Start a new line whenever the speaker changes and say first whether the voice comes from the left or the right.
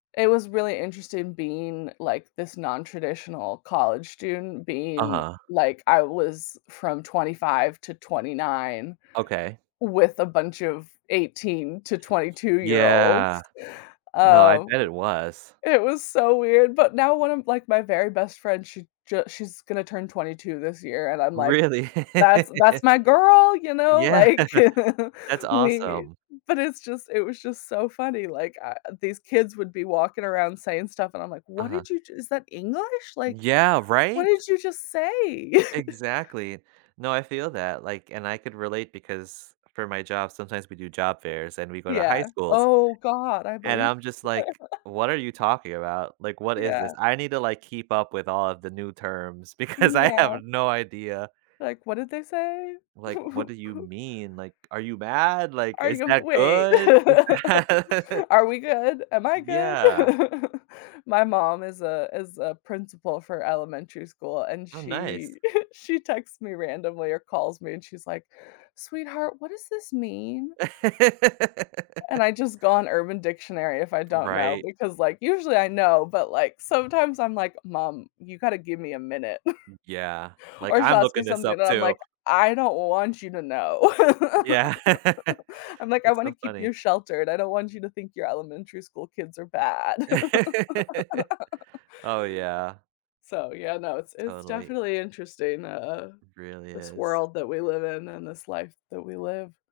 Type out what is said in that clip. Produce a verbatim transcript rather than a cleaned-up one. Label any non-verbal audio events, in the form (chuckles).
left: It was really interesting being like this non-traditional college student being
right: Uh-huh.
left: like I was from twenty-five to twenty-nine,
right: Okay.
left: with a bunch of eighteen to twenty two year olds.
right: Yeah. No, I
left: Um.
right: bet it was.
left: It was so weird, but now one of, like, my very best friends, she ju she's gonna turn twenty-two this year, and I'm, like,
right: Really?
left: that's
right: (laughs)
left: that's my girl, you know,
right: Yeah.
left: like, (chuckles)
right: That's
left: we
right: awesome.
left: but it's just it was just so funny, like, i uh these kids would be walking around saying stuff and I'm, like, "What
right: Uh-huh.
left: did you just is that English? Like,
right: Yeah,
left: what
right: right?
left: did you just say?" (chuckles)
right: Exactly. No, I feel that, like and I could relate because for my job, sometimes we do job fairs and we go to high
left: Yeah.
right: schools,
left: Oh, God. I
right: and
left: believe
right: I'm just, like, "What are
left: (laughs)
right: you talking about? Like, what is
left: Yeah.
right: this?" I need to, like, keep up with all of the new terms because I
left: Yeah.
right: have no idea.
left: Like, what did they say?
right: Like, "What do you
left: (laughs)
right: mean?" Like, "Are you mad?" Like,
left: "Are
right: "Is
left: you m
right: that
left: wait.
right: good? Is
left: (laughs)
right: that" (laughs)
left: Are we good? Am I good?"
right: Yeah.
left: (laughs) My mom is a is a principal for elementary school, and
right: Oh, nice.
left: she (chuckles) she texts me randomly or calls me and she's, like, "Sweetheart, what does this mean?" And
right: (laughs)
left: I just go on urban dictionary if I don't know,
right: Right.
left: because like, usually I know, but like, sometimes I'm, like, "Mom, you gotta give me a minute,"
right: Mm Yeah. (laughs)
left: (chuckles)
right: Like,
left: or she'll
right: "I'm
left: ask me
right: looking this up,
left: something then I'm,
right: too."
left: like, "I don't want you to know."
right: Yeah.
left: (laughs) I'm, like, "I
right: That's so
left: wanna keep
right: funny.
left: you sheltered. I don't want you to think your elementary school kids are bad."
right: (laughs)
left: (laughs)
right: Oh, yeah.
left: So, yeah, no, it's it's
right: Totally.
left: definitely interesting, uh,
right: Really
left: this
right: is.
left: world that we live in, and this life that we live.